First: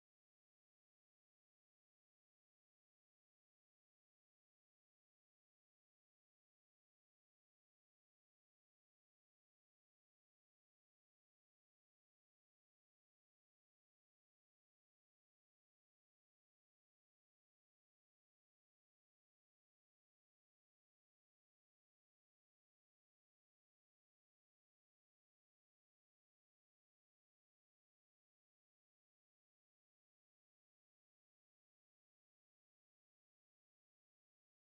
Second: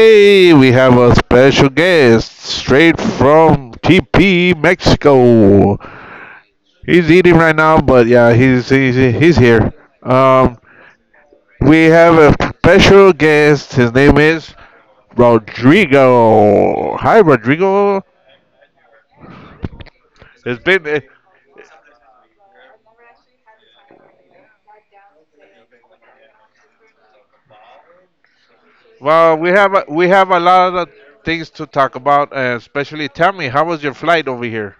Today, we have a special guest straight from TP, Mexico. He's eating right now, but yeah, he's here. Um, we have a special guest. His name is Rodrigo. Hi, Rodrigo. It's been well. We have we have a lot of things to talk about, especially. Tell me, how was your flight over here?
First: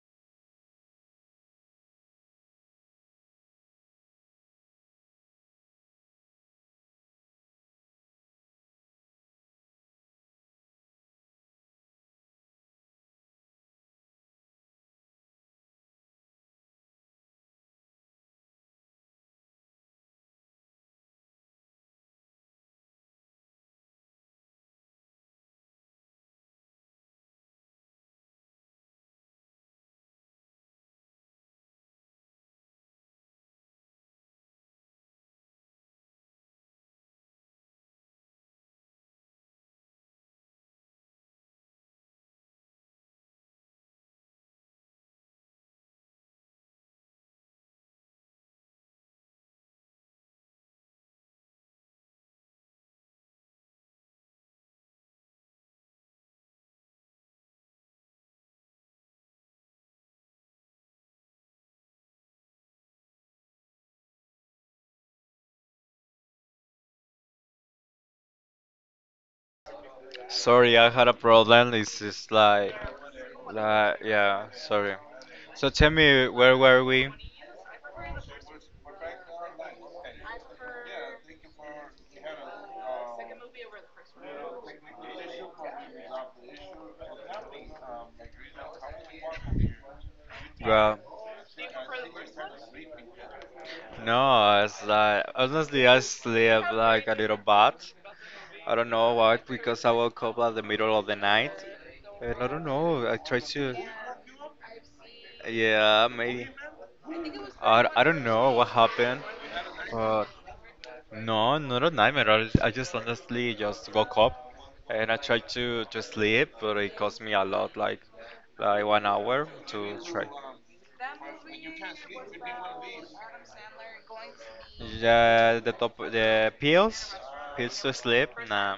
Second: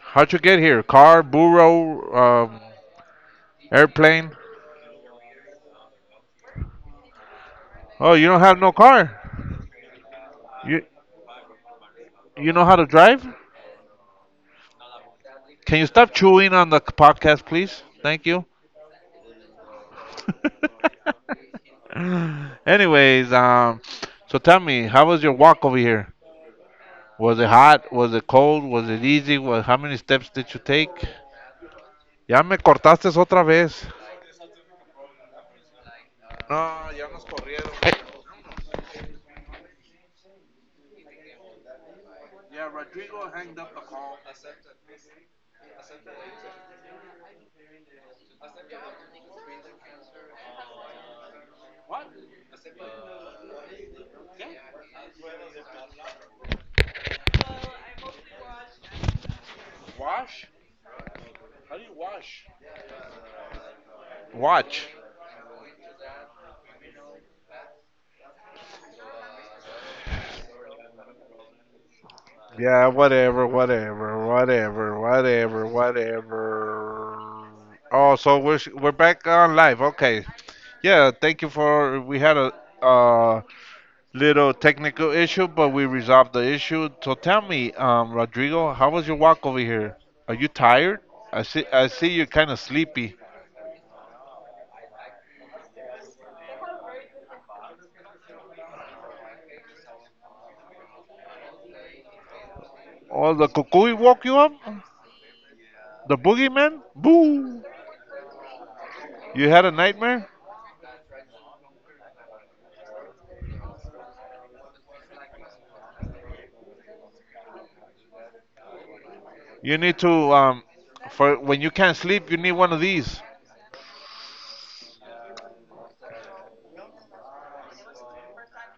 How'd you get here? Car, burro, airplane? Oh, you don't have no car. You you know how to drive? Can you stop chewing on the podcast, please? Thank you. Anyways, so tell me, how was your walk over here? Was it hot? Was it cold? Was it easy? How many steps did you take? Ya me cortaste otra vez. No, ya nos corrieron. Yeah, Rodrigo hanged up the call. Wash? How do you wash? Watch. Sorry, I had a problem. It's just Yeah, whatever, like, whatever, yeah, sorry. whatever, whatever, So tell me, where were we? whatever. Oh, so we're back on live. Okay. Yeah, thank you for we had a uh little technical issue, but we resolved the issue. So tell me, Rodrigo, how was your walk over here? Are you Well, tired? I see you're kind of sleepy. no, it's like, honestly, I slept like a little bad. I don't know why, because I woke up at the middle of the night. And I don't know, I Oh, tried the to, cuckoo woke you up? yeah, The maybe. boogeyman? Boo! I don't know what happened, You had a but. nightmare? No, no, no, not a nightmare. I just honestly just woke up and I tried to sleep, but it cost me a lot, like 1 hour You to need to try. For when you can't sleep, you need one of these. Yeah, the pills to sleep. Nah,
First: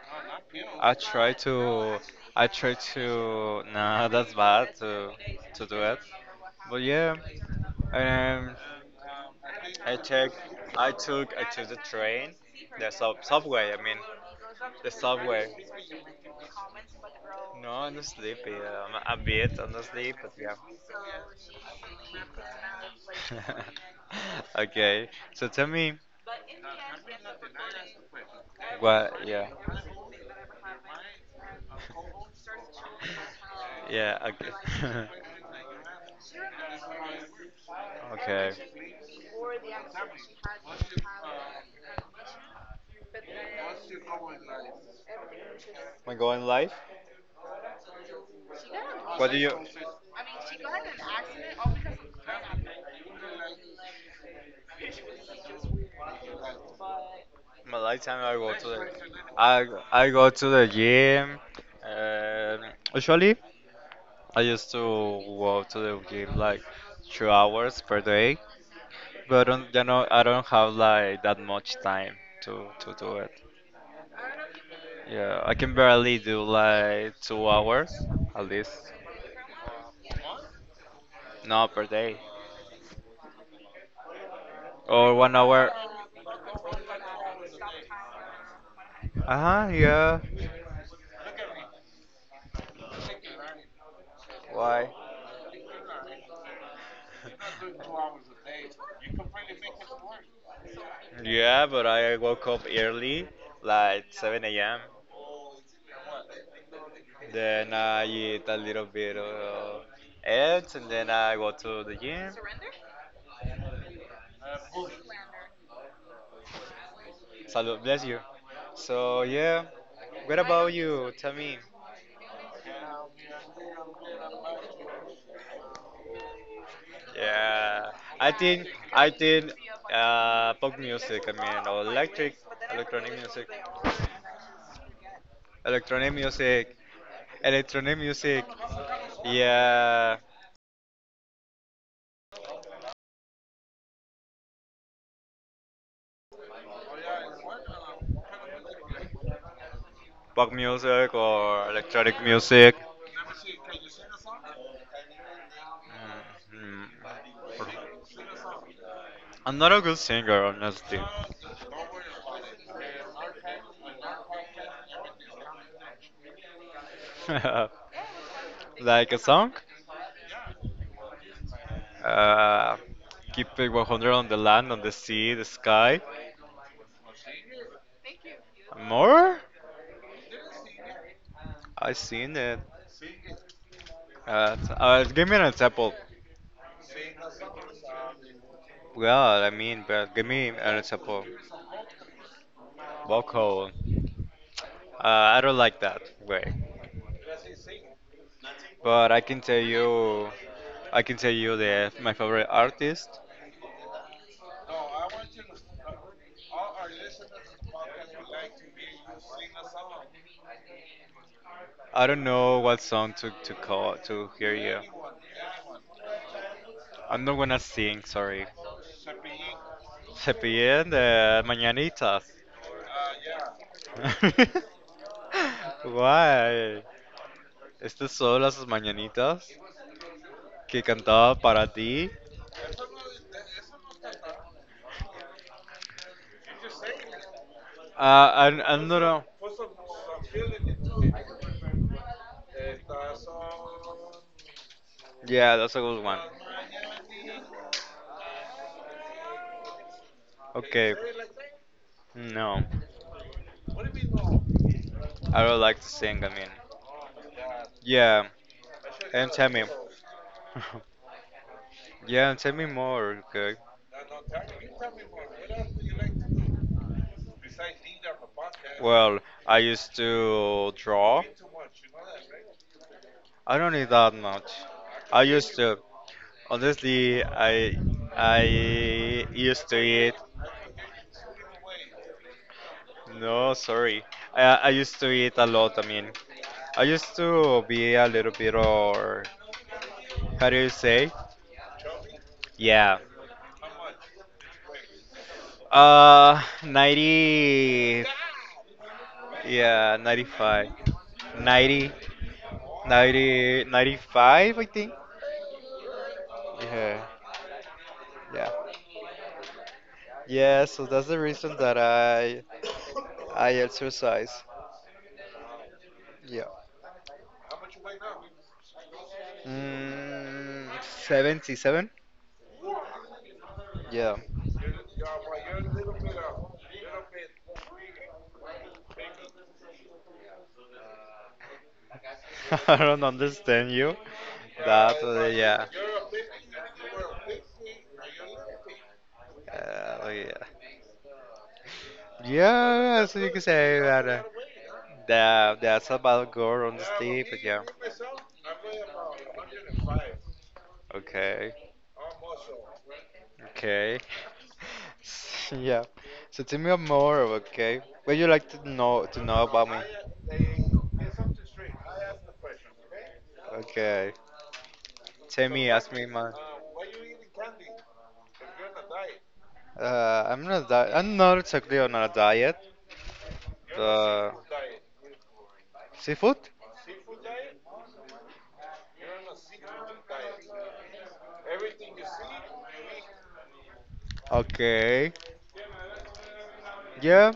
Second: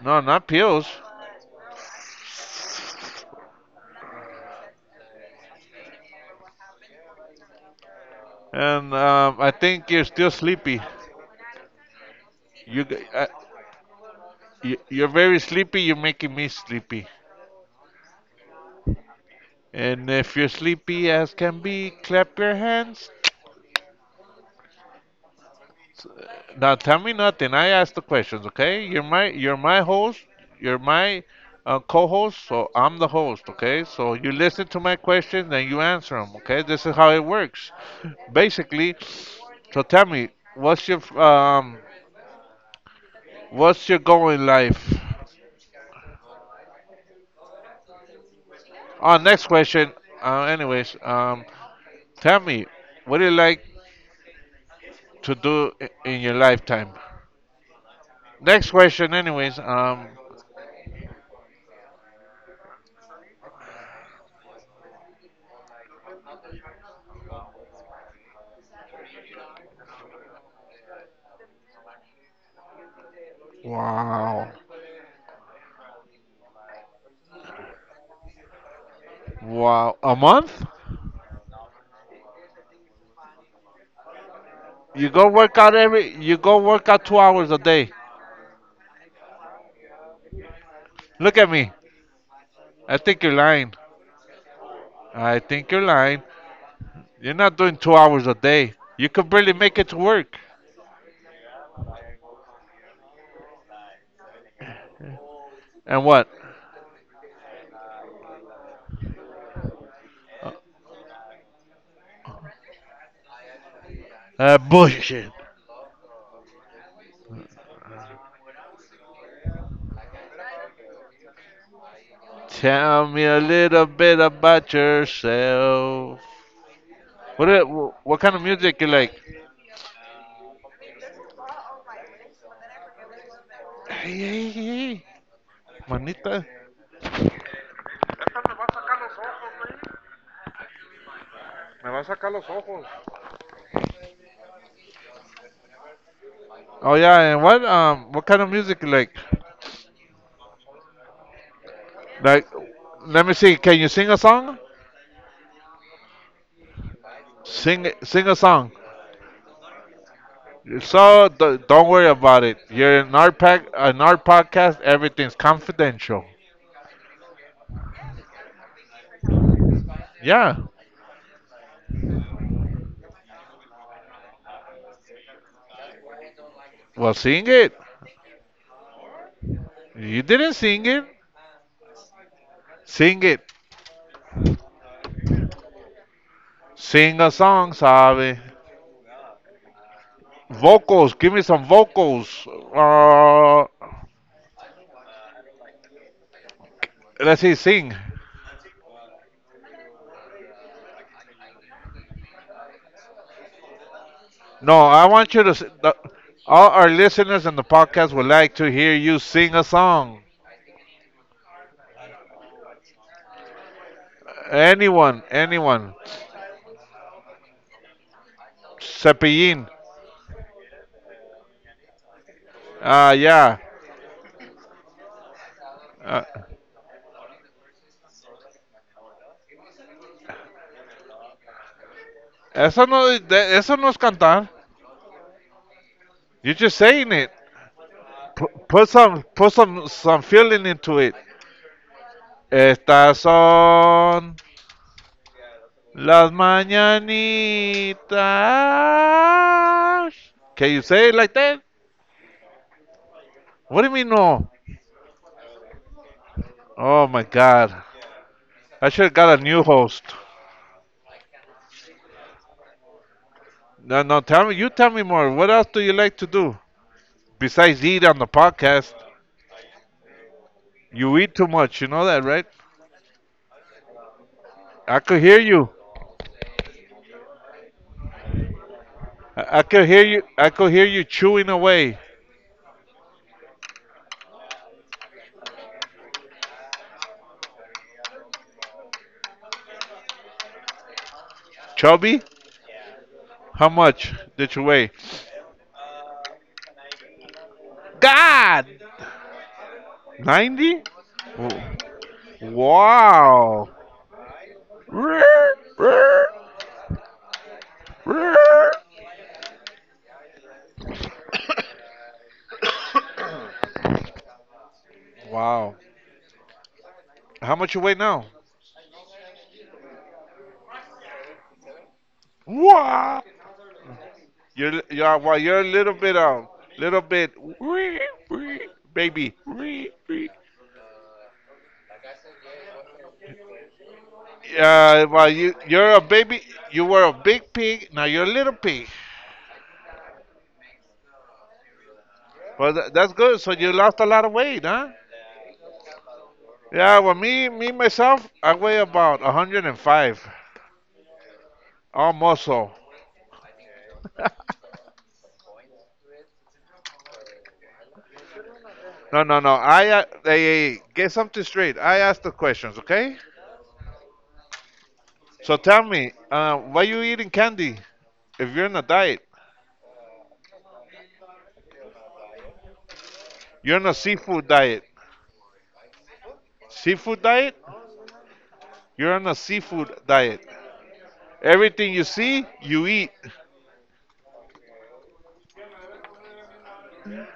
No, not pills. I try to I try to. Nah, that's bad to do it. But yeah, um, And I think I you're still took sleepy. I took the train, You, the g- uh, subway. I mean, you, the you're very subway. sleepy. You're making me sleepy. No, I'm not sleepy. I'm a bit. I'm not And sleepy, but if you're sleepy as can be, clap your hands. yeah. Okay, so tell me Now tell me nothing. I ask the questions, okay? What? Yeah, You're my host. You're my co-host, so I'm the host, okay? So yeah. you listen to my Okay. questions and you answer them, okay? This is how it works, okay. basically. So tell me, Am what's your um, what's your goal in life? I going live? Oh, What do next you? question, anyways, tell me, what do you like to do in your lifetime? My lifetime, I go to Next the, question, anyways, I I go to the gym. Usually, I used to go to the gym like 2 hours per day, but I don't, I don't have like that much time to do it. wow, Yeah, I can barely do like 2 hours at least, wow, a month? no per day, You or go one hour. You go work out 2 hours a day. Uh huh. Yeah. Look at me. I think you're lying. Why? I think you're lying. You're not doing 2 hours a day. You could barely make it to work. Yeah, but I woke up early, like 7 a.m. And what? Then I eat a little bit of eggs, and then I go to the gym. Bullshit. Salud, bless you. So yeah, what about you? Tell me. Tell me a little bit about yourself. What, Yeah, what I kind of think music you I like? think pop music. I mean, or electronic music, Hey, hey, hey, electronic manita. music, electronic music. Yeah, Oh yeah, and what kind of music you like? pop music or electronic Like, music. let me see. Can you sing a song? Mhm. Sing a song. I'm not a good singer, honestly. So don't worry about it. You're in our pack, in our podcast. Everything's confidential. Like a song? Yeah. Uh, Keep it 100 on the land, on the sea, the sky. Well, sing it. More? You didn't sing it. I seen it. Sing it. Give me an example. Sing a song, sabe? Well, I mean, but give me an Vocals. example. Give me some vocals. Uh, Vocal. I don't like that way. let's see. Sing. But I can tell you, the my favorite artist. No, I want you to. All our listeners in the podcast would like to hear you sing a song. I don't know what song to call to hear you. Anyone, anyone. I'm not gonna sing, sorry. Cepillín. Se piden de mañanitas. Ah, yeah. Ah, Why? Estas son las mañanitas que cantaba para ti. eso no, eso no es cantar. You're just saying it. P- I put don't some, know. put some, some feeling into it. Estas son Yeah, that's a good one. las mañanitas. Can you Okay. say it like that? No, What do you mean no? I don't like to sing. I mean. Oh my God! Yeah, I should have and got a tell new me. host. Yeah, and tell me more, okay? No, no, tell me, you tell me more. What else do you like to do besides eat on the podcast? Well, I used to You draw. eat too much, you know that, right? I don't need that much. I could I hear used you. to, honestly, I I used to could hear eat. you. I could hear you chewing away. No, sorry. I used to eat a lot. I mean, I used to be a little bit or how do you say? Chubby, Yeah. how much did you weigh? 90. God, Yeah, 95. 90? 90. 90, Wow. 95, I think. Yeah, yeah. Yeah, so that's the reason that I exercise. Wow. Yeah. How much you weigh now? Mm, 77? Wow. Yeah. You are, well, you're a little bit, baby. I don't understand you. That, Well, yeah. you're a baby. You were a big pig. Now you're a little pig. Oh, yeah. Well, Yeah, that's so you good. can So you say lost a that. Lot of weight, huh? That's about girl on the Yeah. Well, stage, but me yeah. me myself, I weigh about 105, Okay, almost. Muscle. okay. Yeah. So tell me more, okay? What you like No, to no, know no. about I me? they get something straight. I asked the questions, okay? Okay. Tell So me, tell ask me, me, man. Why you eating candy if you're on a diet? I'm not exactly on a diet. You're on a Uh, seafood diet. Seafood? Seafood diet? You're on a seafood diet. Everything you see, you eat. Okay. Yeah.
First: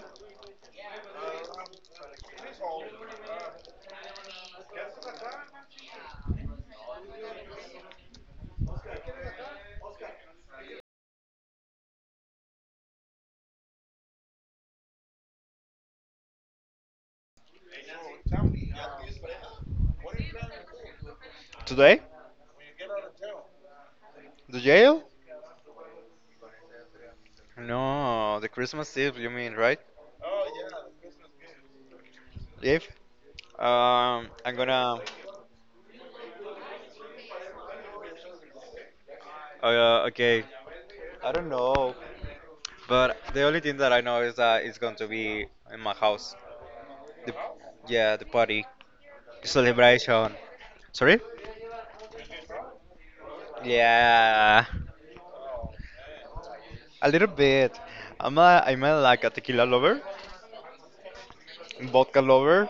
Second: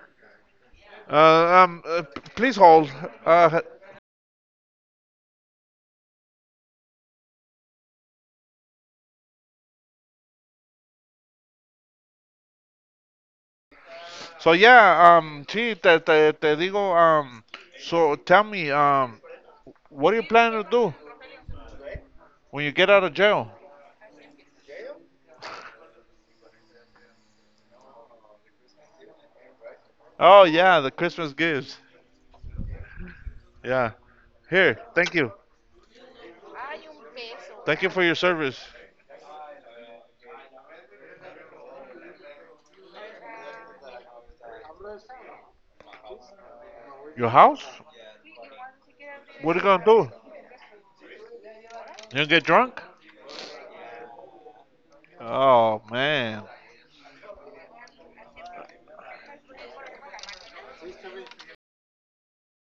Please hold. Uh, So yeah, sí, te digo, so tell me, what are you planning to do Today? when you get out of jail? The jail? No, the Christmas Eve, you mean, right? Oh yeah, the Christmas gifts. Yeah. Yeah. I'm Here, gonna. thank you. Thank you for your service. Okay. I don't know, but the only thing that I know is that it's going to be in my house. Your The, house? yeah, the party What are you gonna do? celebration. Sorry? You gonna get drunk? Yeah, Oh man, a little bit. Like a tequila lover, vodka lover,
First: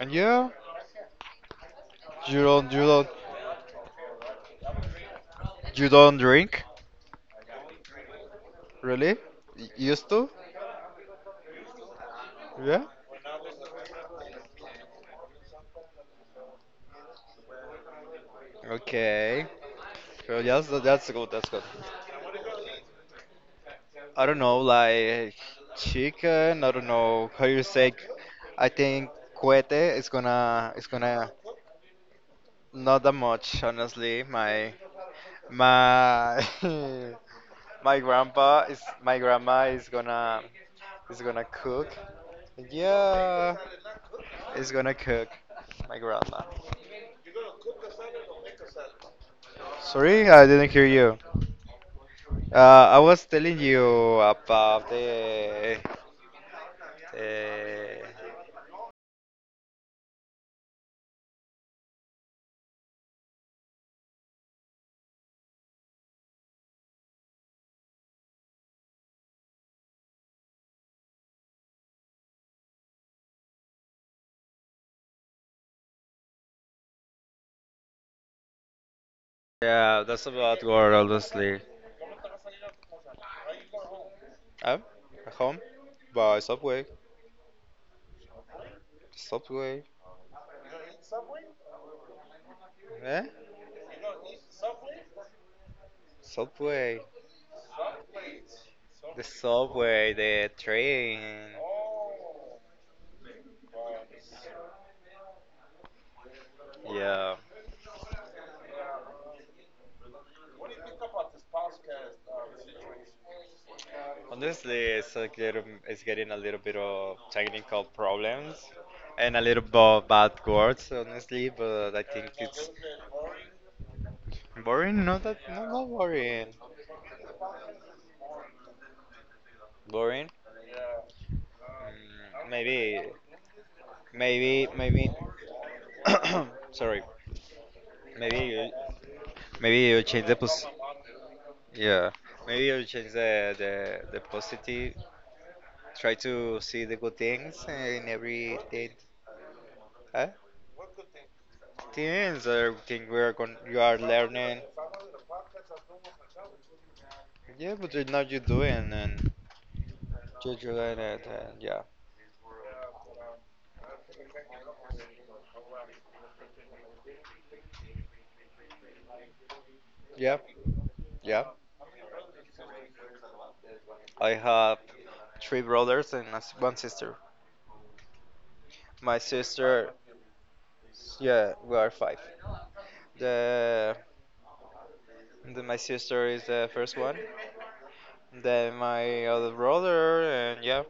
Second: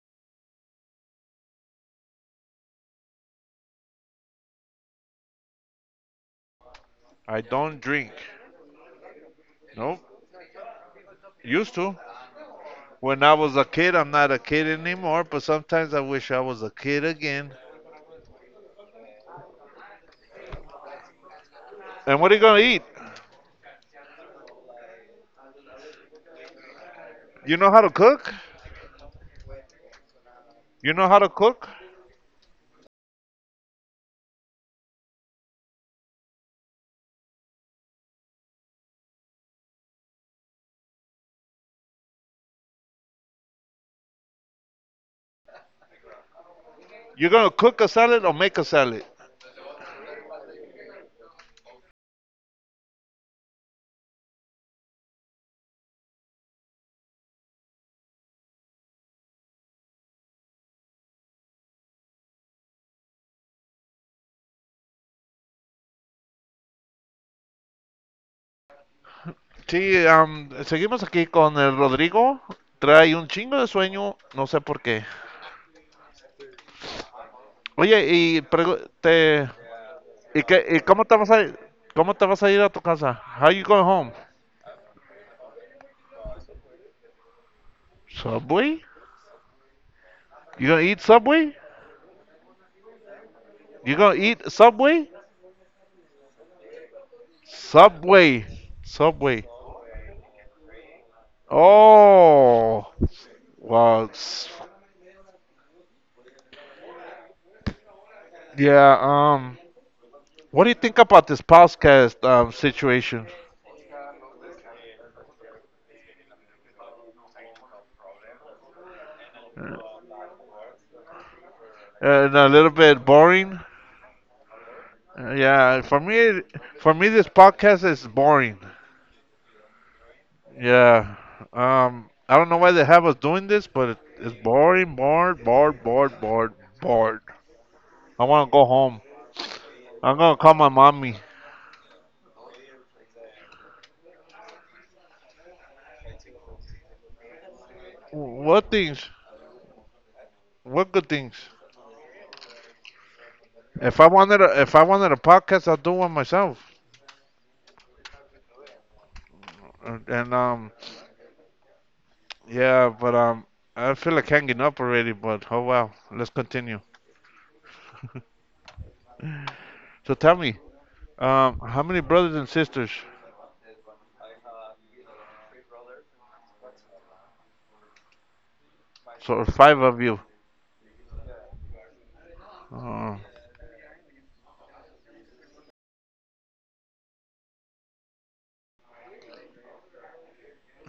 and yeah, you don't, you don't drink, I don't drink. really? Nope. Used to? Used to. Yeah. When I was a kid, I'm not a kid anymore, but sometimes I wish I was a kid again. Okay. So yes, that's good. That's good. And what are you gonna eat? I don't know, like chicken. I don't know how You you know how to say. cook? I think cohete is You know how gonna to cook? not that much, honestly. My my my grandma is gonna cook. Yeah, is gonna cook. My grandma. You're gonna cook a salad or make a salad. Sorry, I didn't hear you. I was telling you about the Sí, am, seguimos aquí con el Rodrigo. Trae un chingo de sueño, no sé por qué. Oye, y pregu- te yeah, that's ¿y, about y world, honestly. cómo te vas a ir a tu casa? How you going home? Oh, at home by Subway. Subway? Subway. You gonna eat Subway? Eh? You gonna eat Subway? Subway. Subway. Subway. Subway, the train. Oh. Wow. Yeah. Yeah, what do you think about this podcast situation? Honestly, it's like little, it's getting a little bit of technical problems and a little bit bad words, honestly. But I think And a it's little bit boring? boring. Not that Yeah, boring. for me, this podcast is boring. Boring. Yeah, I Mm, don't know why they have maybe, us doing this, but it's maybe, boring, maybe. bored, bored, bored, bored, sorry. bored. I want to go Maybe home. Maybe you I'm change the gonna call pos my mommy. yeah. Maybe you change the positive. Try to see the good things in every What thing. things? Huh? What good things? Things or thing we are going, you are If I wanted, learning. if I wanted a podcast, I'll do one myself. Yeah, but you're not, you doing, and And, and you're um, doing it, and yeah. yeah, but I feel like hanging up already. But oh well, let's continue. So tell Yeah. me, Yeah. How many brothers and sisters? I have three brothers and one sister. My So five sister, of you. yeah, we are five. Uh, The, the My sister is the first one. Then my other brother and, yeah,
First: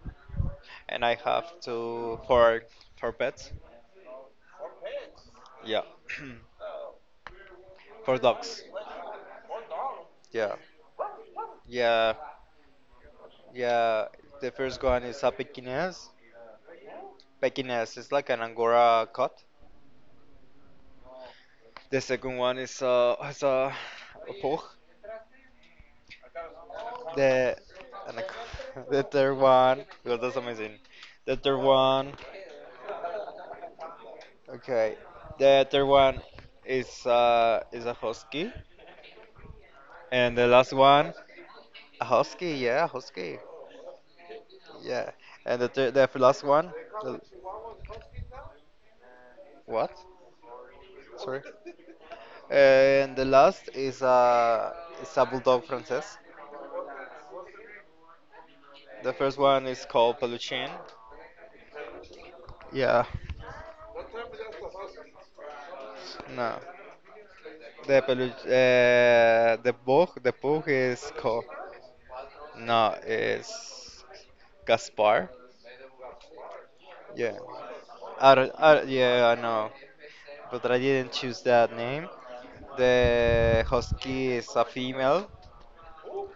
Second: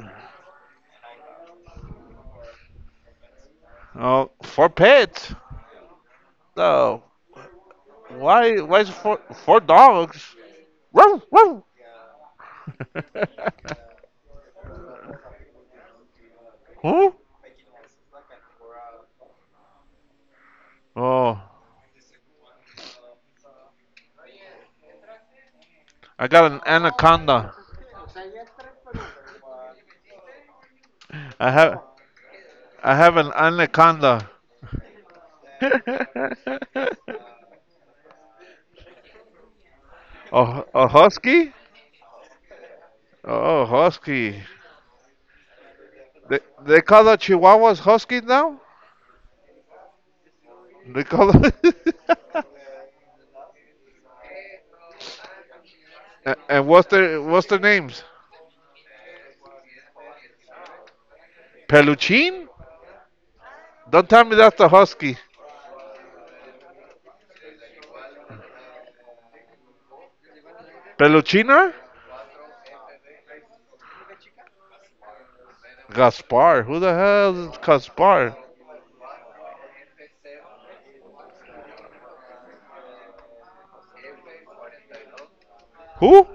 and I have two for pets. Oh, for pets? Yeah, No. for Why? dogs. Why is it for dogs? Yeah, Woo, woo. yeah, yeah. The first one is a Pekingese. Huh? Pekingese is like an Angora cat. Oh, The second one a pug. I got an anaconda. The the third one. God, that's amazing. The I third have one. I have an anaconda. Okay. The third one is a husky, and the Oh, last a one husky? a husky. Yeah, husky. Oh, husky. Yeah, and the They last one, they call the Chihuahuas huskies now. what? They call. The And the last is a bulldog princess. And what's their names? The first one is called Peluchin. Peluchin? Yeah, Don't tell me that's the husky. no, the pug, is called, Peluchina? no, it's Gaspar. Gaspar? Who the Yeah, hell is Gaspar? I don't- yeah I know, but I didn't choose that name. The husky is a female. Who?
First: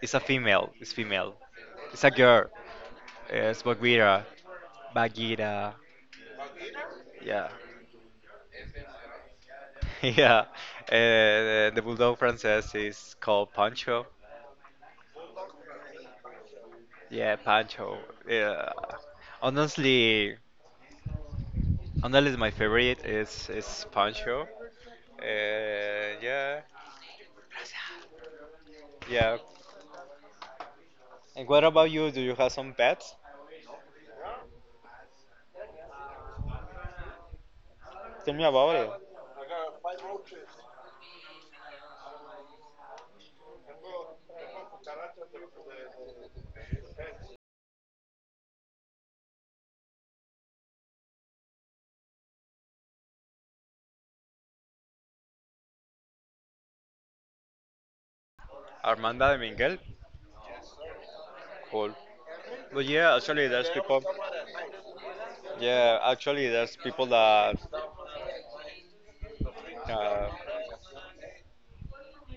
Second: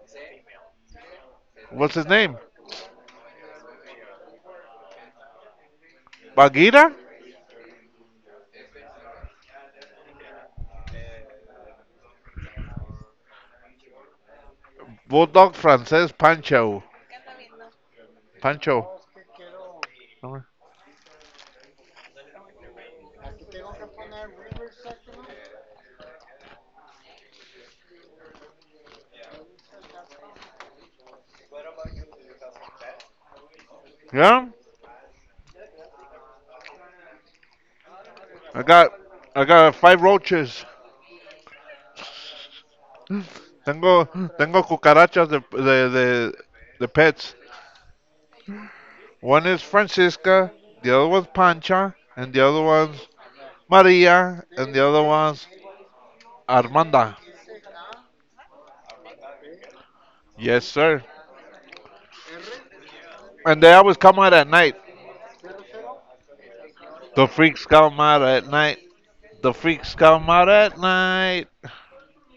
It's a female. It's female. What's It's his a name? girl. Yes, Bagheera. Bagheera. Bagheera? Yeah. Yeah. The bulldog princess is called Pancho. Bulldog Frances Pancho. Yeah, Pancho. Yeah. Pancho. Honestly, Honestly, my favorite is Pancho. Yeah. Yeah. And what about you? Do you have some pets? Yeah? Tell me I about it. got I got five roaches. Tengo cucarachas the, the pets. One is Francisca, the other one's Pancha, and the other one's Maria, and the other one's Armanda. Armanda de Miguel. Yes, sir. Cool. But yeah, actually, And there's they always people. come out at night. Yeah, actually, there's people The that. freaks come out at night. The freaks Uh, come out at night.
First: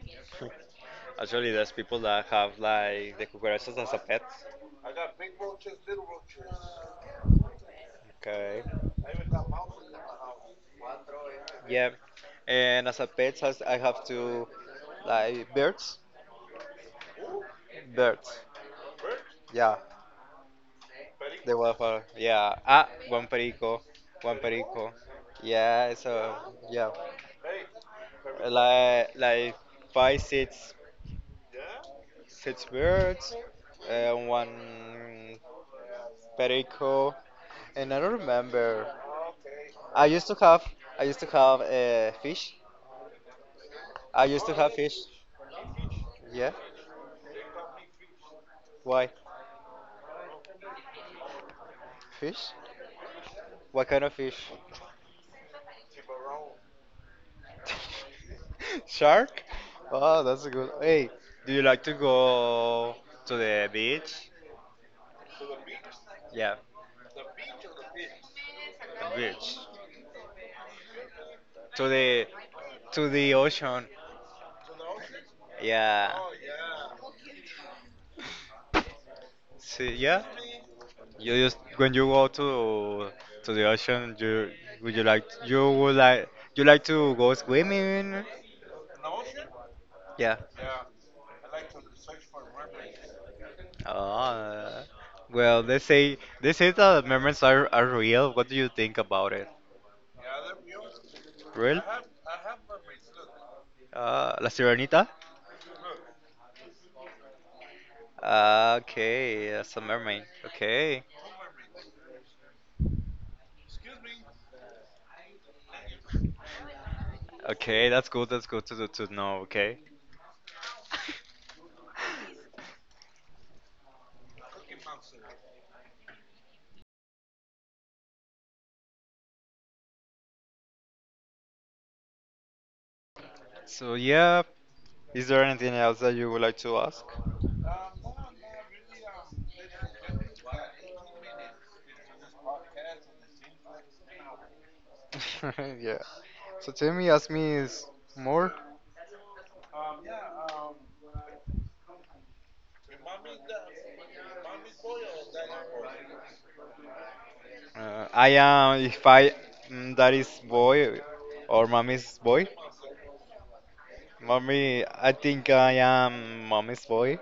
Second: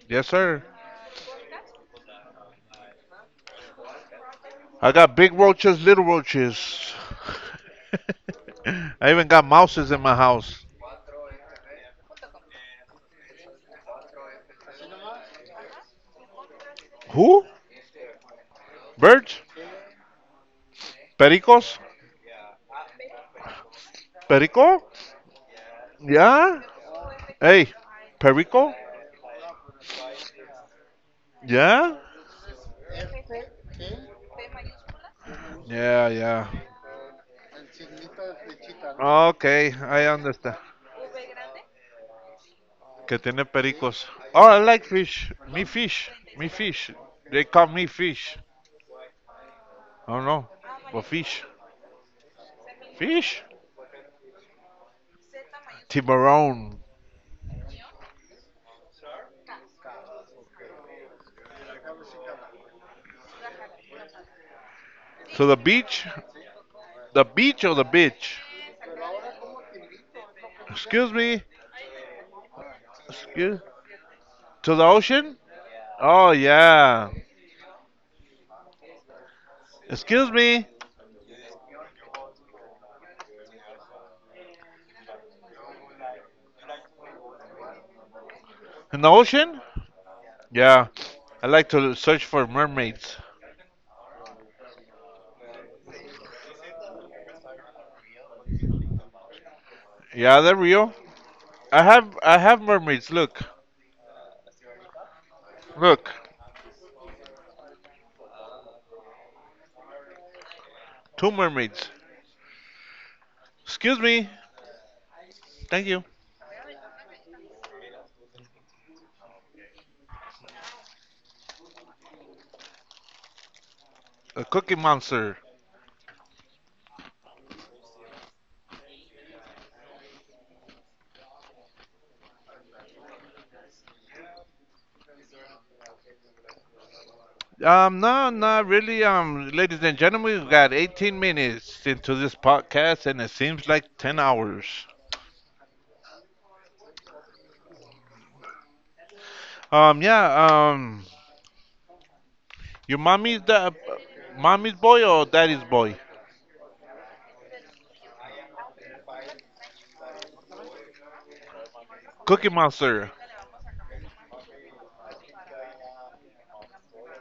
Yes, sir. Actually, there's people that have like the cucarachas as a pet. I got big roaches, little roaches. Okay. I even got mouses in my house. Yeah. And as a pet, I have to like birds. Who? Birds. Birds? Yeah. The Pericos? waffle. Yeah. Ah, one perico. One Perico? perico. Yeah. So Yeah. yeah. Hey, Perico? Like five six Yeah. six birds. And one Yeah, yeah. perico. And I don't remember. Okay, I I used to understand. have I used to have fish. Que tiene pericos. I Oh, used to I have like fish. fish. Me fish. Me Yeah. fish. They call me fish. Why? I don't know. But fish. Fish? Fish? What kind of fish? Tiburon. Shark? Oh, that's a good. Hey, do you like to go to the beach? To the beach? Yeah, The beach or the bitch? the beach. Excuse me. To the to the Excuse ocean. to the ocean? Yeah. Oh yeah. See, yeah. Excuse me. You just when you go to the ocean, you would you like you would like you like to go swimming? In the ocean? Yeah. Yeah. I like to search for mermaids. Uh, well, they say that memories are real. What do you think about it? Yeah, they're real. Real? I have mermaids. Look. La Sirenita? Look. Ah, okay, that's a mermaid. Okay, Two mermaids. Excuse me. Thank you. okay, that's good. That's good to know. Okay. A cookie monster. So yeah, is there anything else that you would like to ask? No, not really. Ladies and gentlemen, we've got 18 minutes into this podcast, and it seems like 10 hours. Yeah. So tell me, ask me is more. Yeah. Your mom is boy or daddy's boy? I am if I that is boy or mommy's boy. Cookie Monster. Mommy, I think I am mommy's boy.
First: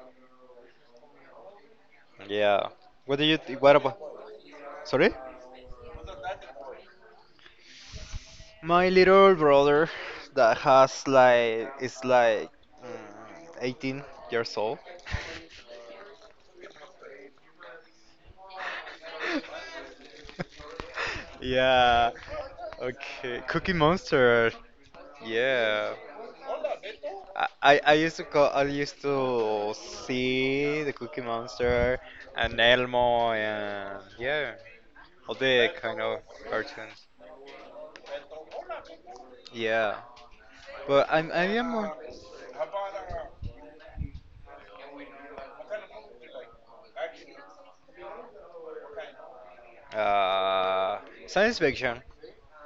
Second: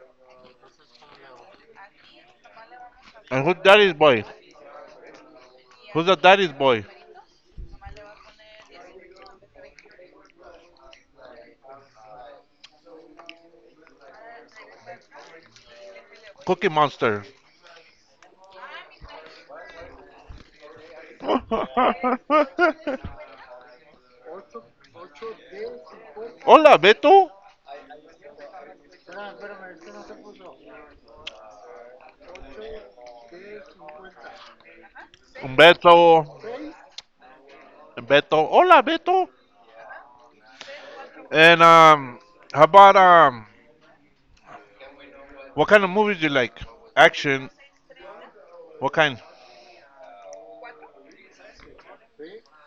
Yeah. What do you And who's th what daddy's about? boy? Sorry? Who's the daddy's boy? My little brother that has like is like 18 years old. Cookie Monster. Yeah. Hola, Okay. Cookie Monster. Yeah. Beto. I used to see the Cookie Monster and Elmo and yeah, all the Beto. kind of cartoons. Beto. Hola, Beto. Yeah. But I And am more um, how about what kind of movies do you like? Action. What kind? uh science fiction.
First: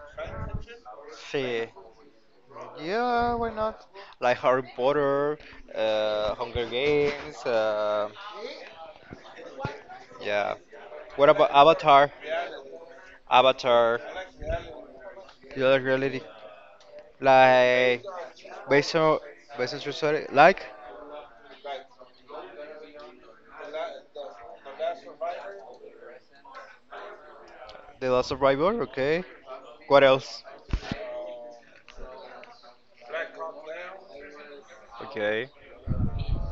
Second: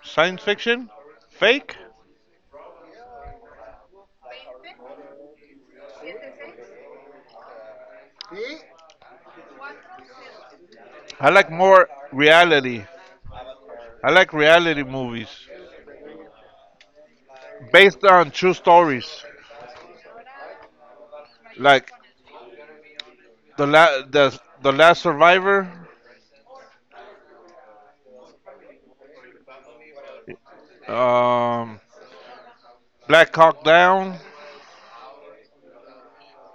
Science fiction? See, Fake? yeah, why not? Like Harry Potter, Hunger Games. Yeah. What I like about more Avatar? reality. Avatar, I like reality movies the other reality, based like on true based on stories, based on true story, like like The la- the last survivor, The Last Survivor. Okay. What else? um, Black Hawk Down. Okay.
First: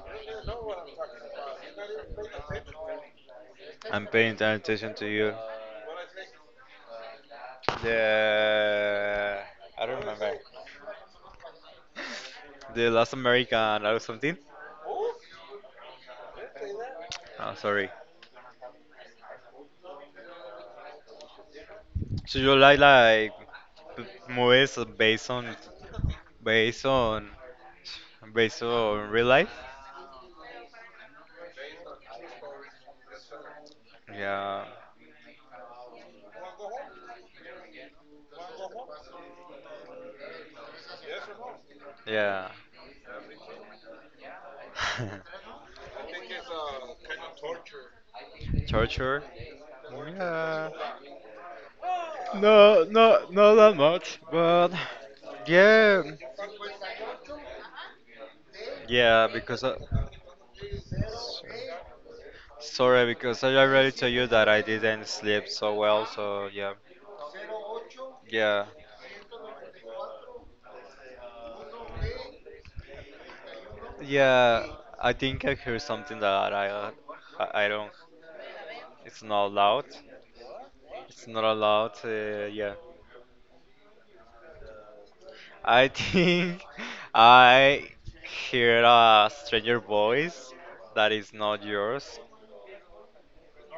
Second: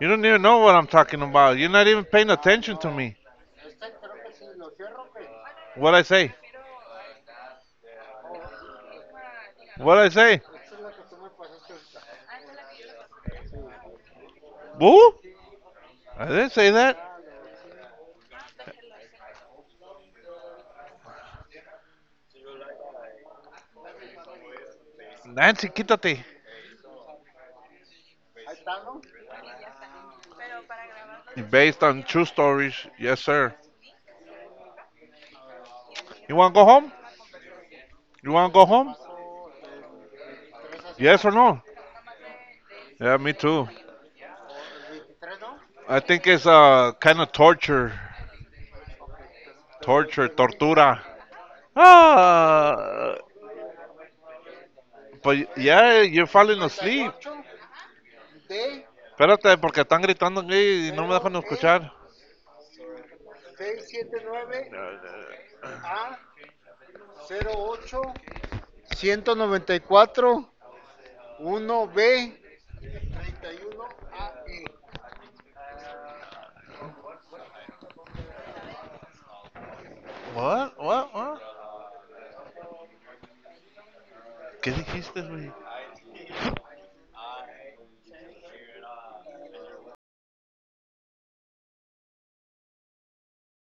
You don't even know what I'm talking about. You're not even paying attention to me. I'm paying attention to you. What I say? The I What don't I remember. say? The Last American or something. Boo? I didn't say that. Oh, sorry. So you like b- movies Nancy, quítate. based on based on real life? Based on true stories, yes sir. Yeah, You wanna go home? You wanna go home? Yes or no? yeah. Yeah, me too. I think it's kind of torture, Torture? torture, Yeah. tortura. No, Ah, no, not that much, but but yeah. yeah, you're falling asleep. Yeah, Espérate, because I, porque están gritando aquí y no me dejan escuchar. sorry, because I already told you that I didn't sleep so well. So yeah, yeah, yeah. I think I hear something that I don't. It's not loud. What? What? It's not What? allowed. Yeah, ¿Qué dijiste, güey? I think I hear a stranger voice that is not yours.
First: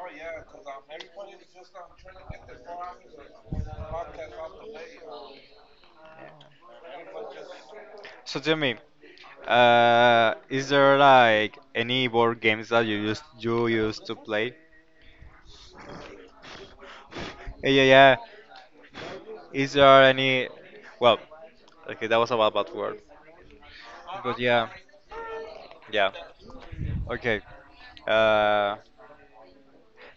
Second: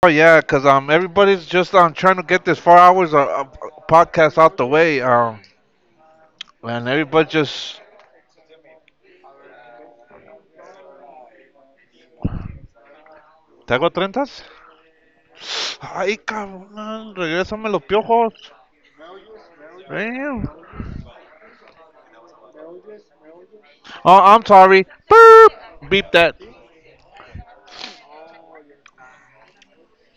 Oh yeah, cause everybody's just trying to get this 4 hours of podcast out the way. And everybody just. So tell me, is there like any board games that you ¿Te hago used to trentas? play? Ay, cabrón, regrésame Yeah, yeah. los Yeah. piojos. Is there Damn. any? Well, okay, that was a bad, bad word. Oh, But I'm yeah, sorry. Beep. yeah. Beep that. Okay. Uh,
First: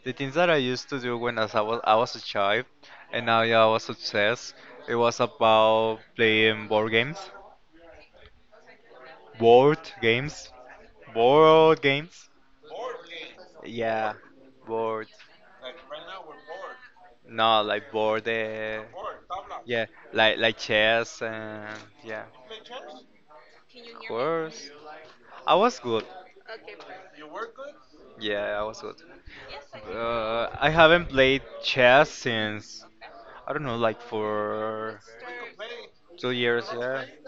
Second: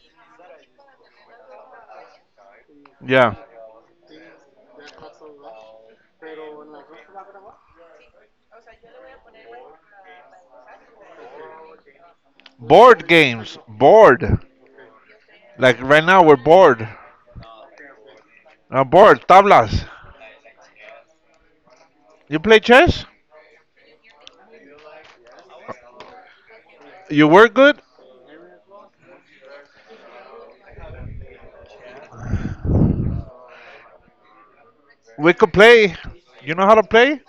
the things that I used to do when as I was a child, and Yeah. now yeah, I was obsessed. It was about playing board games, board games, board games. Board games. Yeah, Bored. board. Like right now, we're bored. No, like board. Bored. Tablas. Yeah, like chess and yeah, You play chess? of course. I was good. You were good? Yeah, I was good. I haven't played chess since I don't know, like for We could play. two You years. know how to Yeah, play?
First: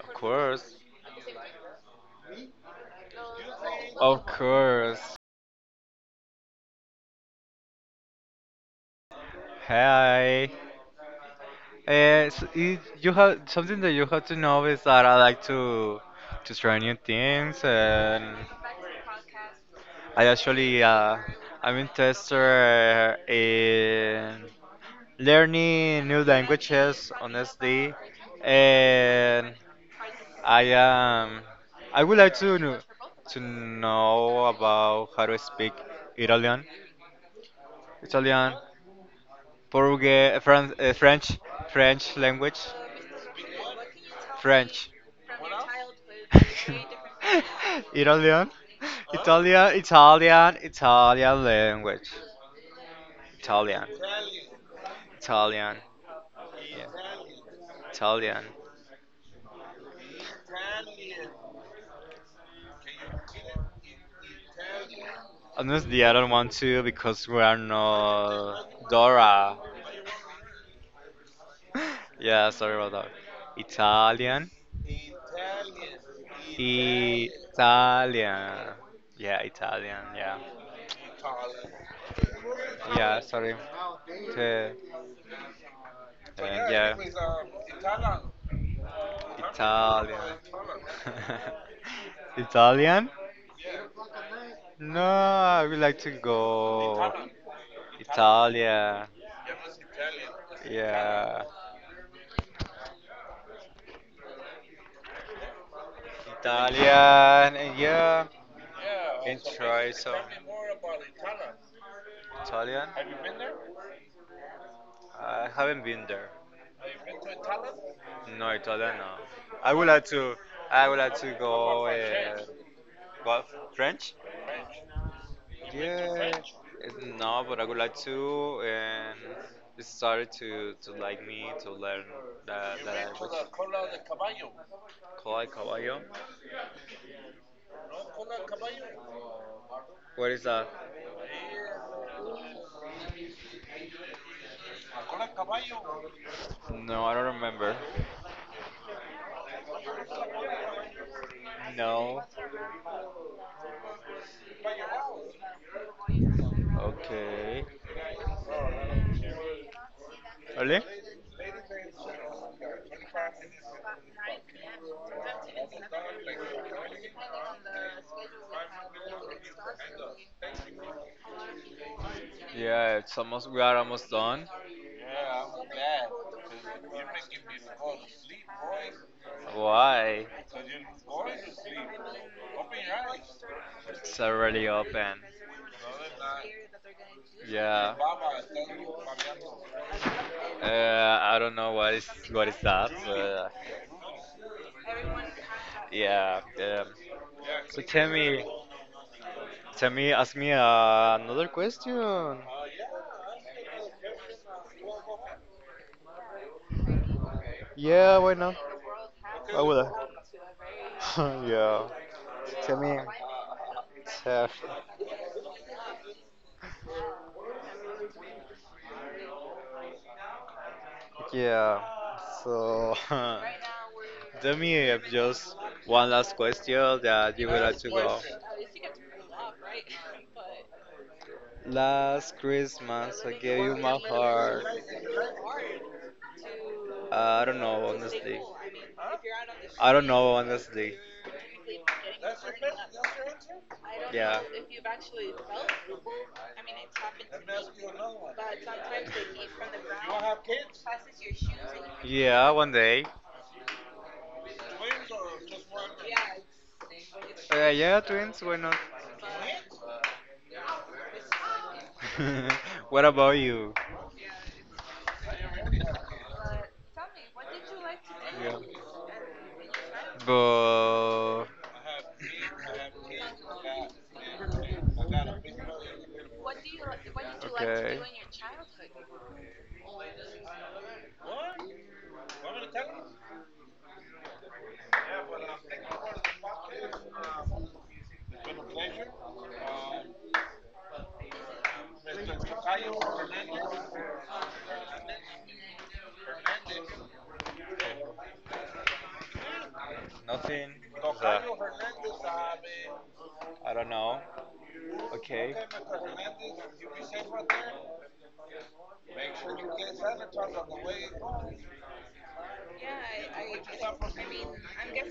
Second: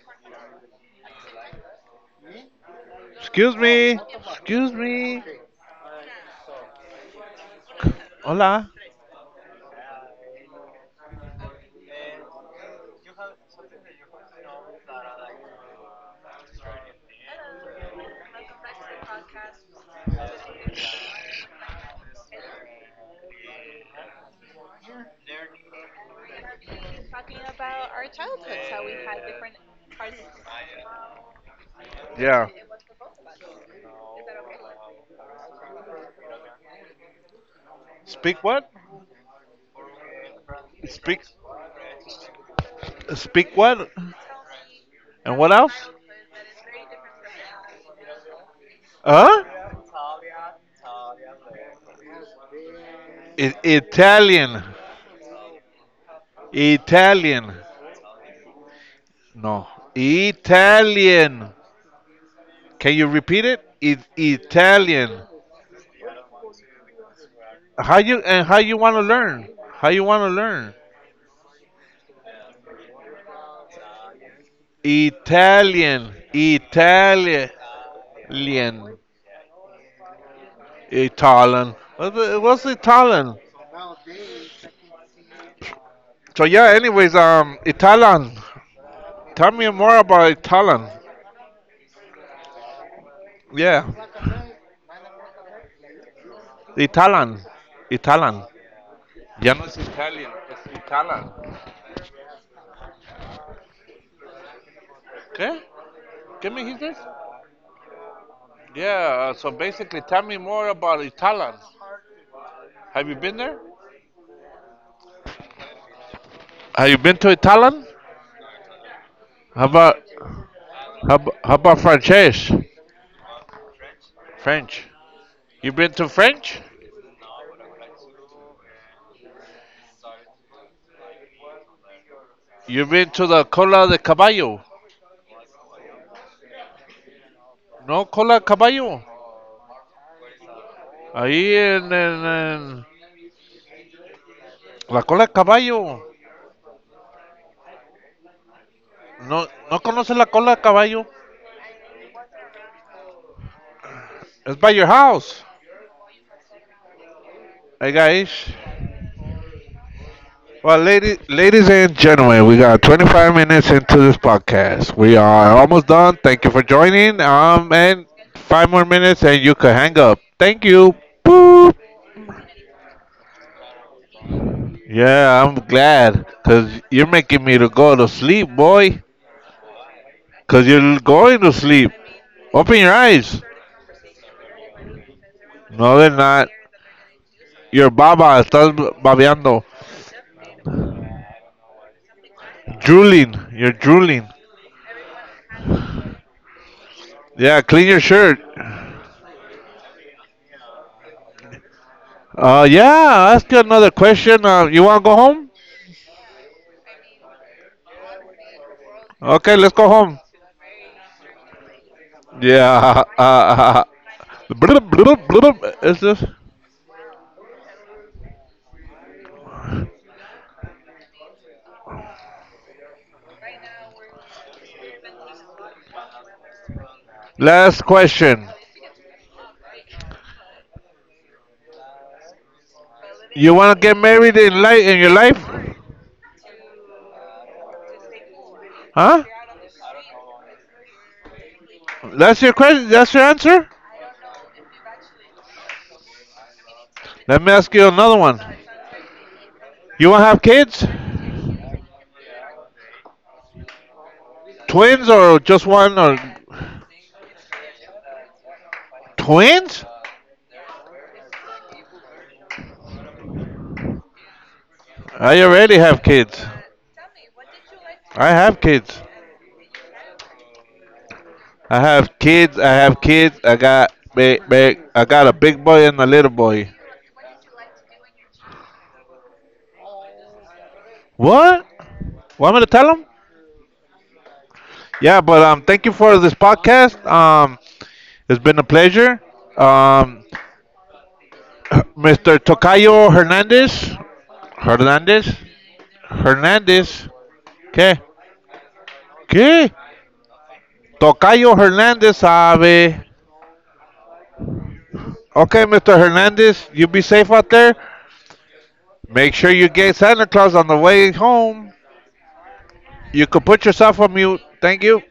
of course, Excuse me. of Excuse course. me. Hola. Hi. So you have something that you have to know is that I like to try new things, and I actually I'm a tester in learning new languages, honestly, and I am. I would like Yeah. To know about how to speak Italian, Speak Italian, what? Portuguese, eh, Speak. French, French language, Speak what? French. And what else? Italian, Huh? Italian, Italian, Italian language, Italian, Italian. Italian, Italian. Italian. No. Italian. Can you repeat it? Italian. Honestly, I don't want to because we are How not you want to learn? Dora. How you want to learn? Yeah, sorry about that. Italian. Italian. Italian. Italian. Yeah, Italian. Yeah. Italian. Was it was Yeah, Italian? sorry. To, So yeah. yeah. Anyways, Italian. Tell me more Italian. about Italian. Italian. Yeah, No, I would like to go Italian, Italian. Italia. Ya no es Italian, es Italian. Yeah, ¿Qué? ¿Qué me dijiste? Italian and, yeah, Yeah. And So try basically, some tell me more about Italian. Italian. Have you been there? I haven't been there. Have you been to Italian? No, Italian. No. How I would about like to. I would like to how about go. French? What? French? French. You been to Yeah, French? no, but I would like to and it started to like me to learn You that been to the language. Cola Cola de Caballo? de caballo. No, Cola de Caballo. What is that? Ahí en, La cola de caballo. No, I don't remember. No, no conoce la cola de caballo. No. It's by your house. Okay. Hey guys. Well, Really? Ladies and gentlemen, we got 25 minutes into this podcast. We are almost done. Thank you for joining. And 5 more minutes, and you can hang up. Thank you. Boop. Yeah, it's almost we are almost done. Yeah, I'm glad, cause you're making me to go to sleep, boy. Why? Cause you're going to sleep. Open your eyes. It's already open. No, they're not. Your Yeah. baba estás babeando. I don't know what is that. But, Drooling. You're drooling. yeah. Yeah, So clean your tell shirt. me, ask me another question. Yeah, ask you another question. You want to go home? Yeah, why not? Okay, Why let's would go home. I? yeah. Tell me. Yeah. Tell, blub, blub, blub. Is this? yeah. So tell me if just one last question that you would like Last to go. question. Last Christmas I You gave want you to get my married heart. In your life? I don't know, honestly. Huh? I don't know, honestly. That's your question. That's your answer. Yeah. Let me ask you another one. You want to have kids? Yeah, one day. Twins or just one? Or Yeah, twins, why not? twins? What about you? I already have kids. I Yeah. have kids. But. I have kids. I have kids. I got big, big. I got a big boy and a little boy. Okay. What? Want me to tell him? Yeah, but thank you for this podcast. It's been a pleasure. Um, Mr. Tocayo Hernandez, Hernandez, Hernandez. ¿Qué? ¿Qué? Nothing. that- Tocayo Hernandez sabe. I don't know. Okay. Okay, Mr. Hernandez, you be safe out there. Make sure you get Santa Claus on the way home. You could put yourself on mute. Thank you.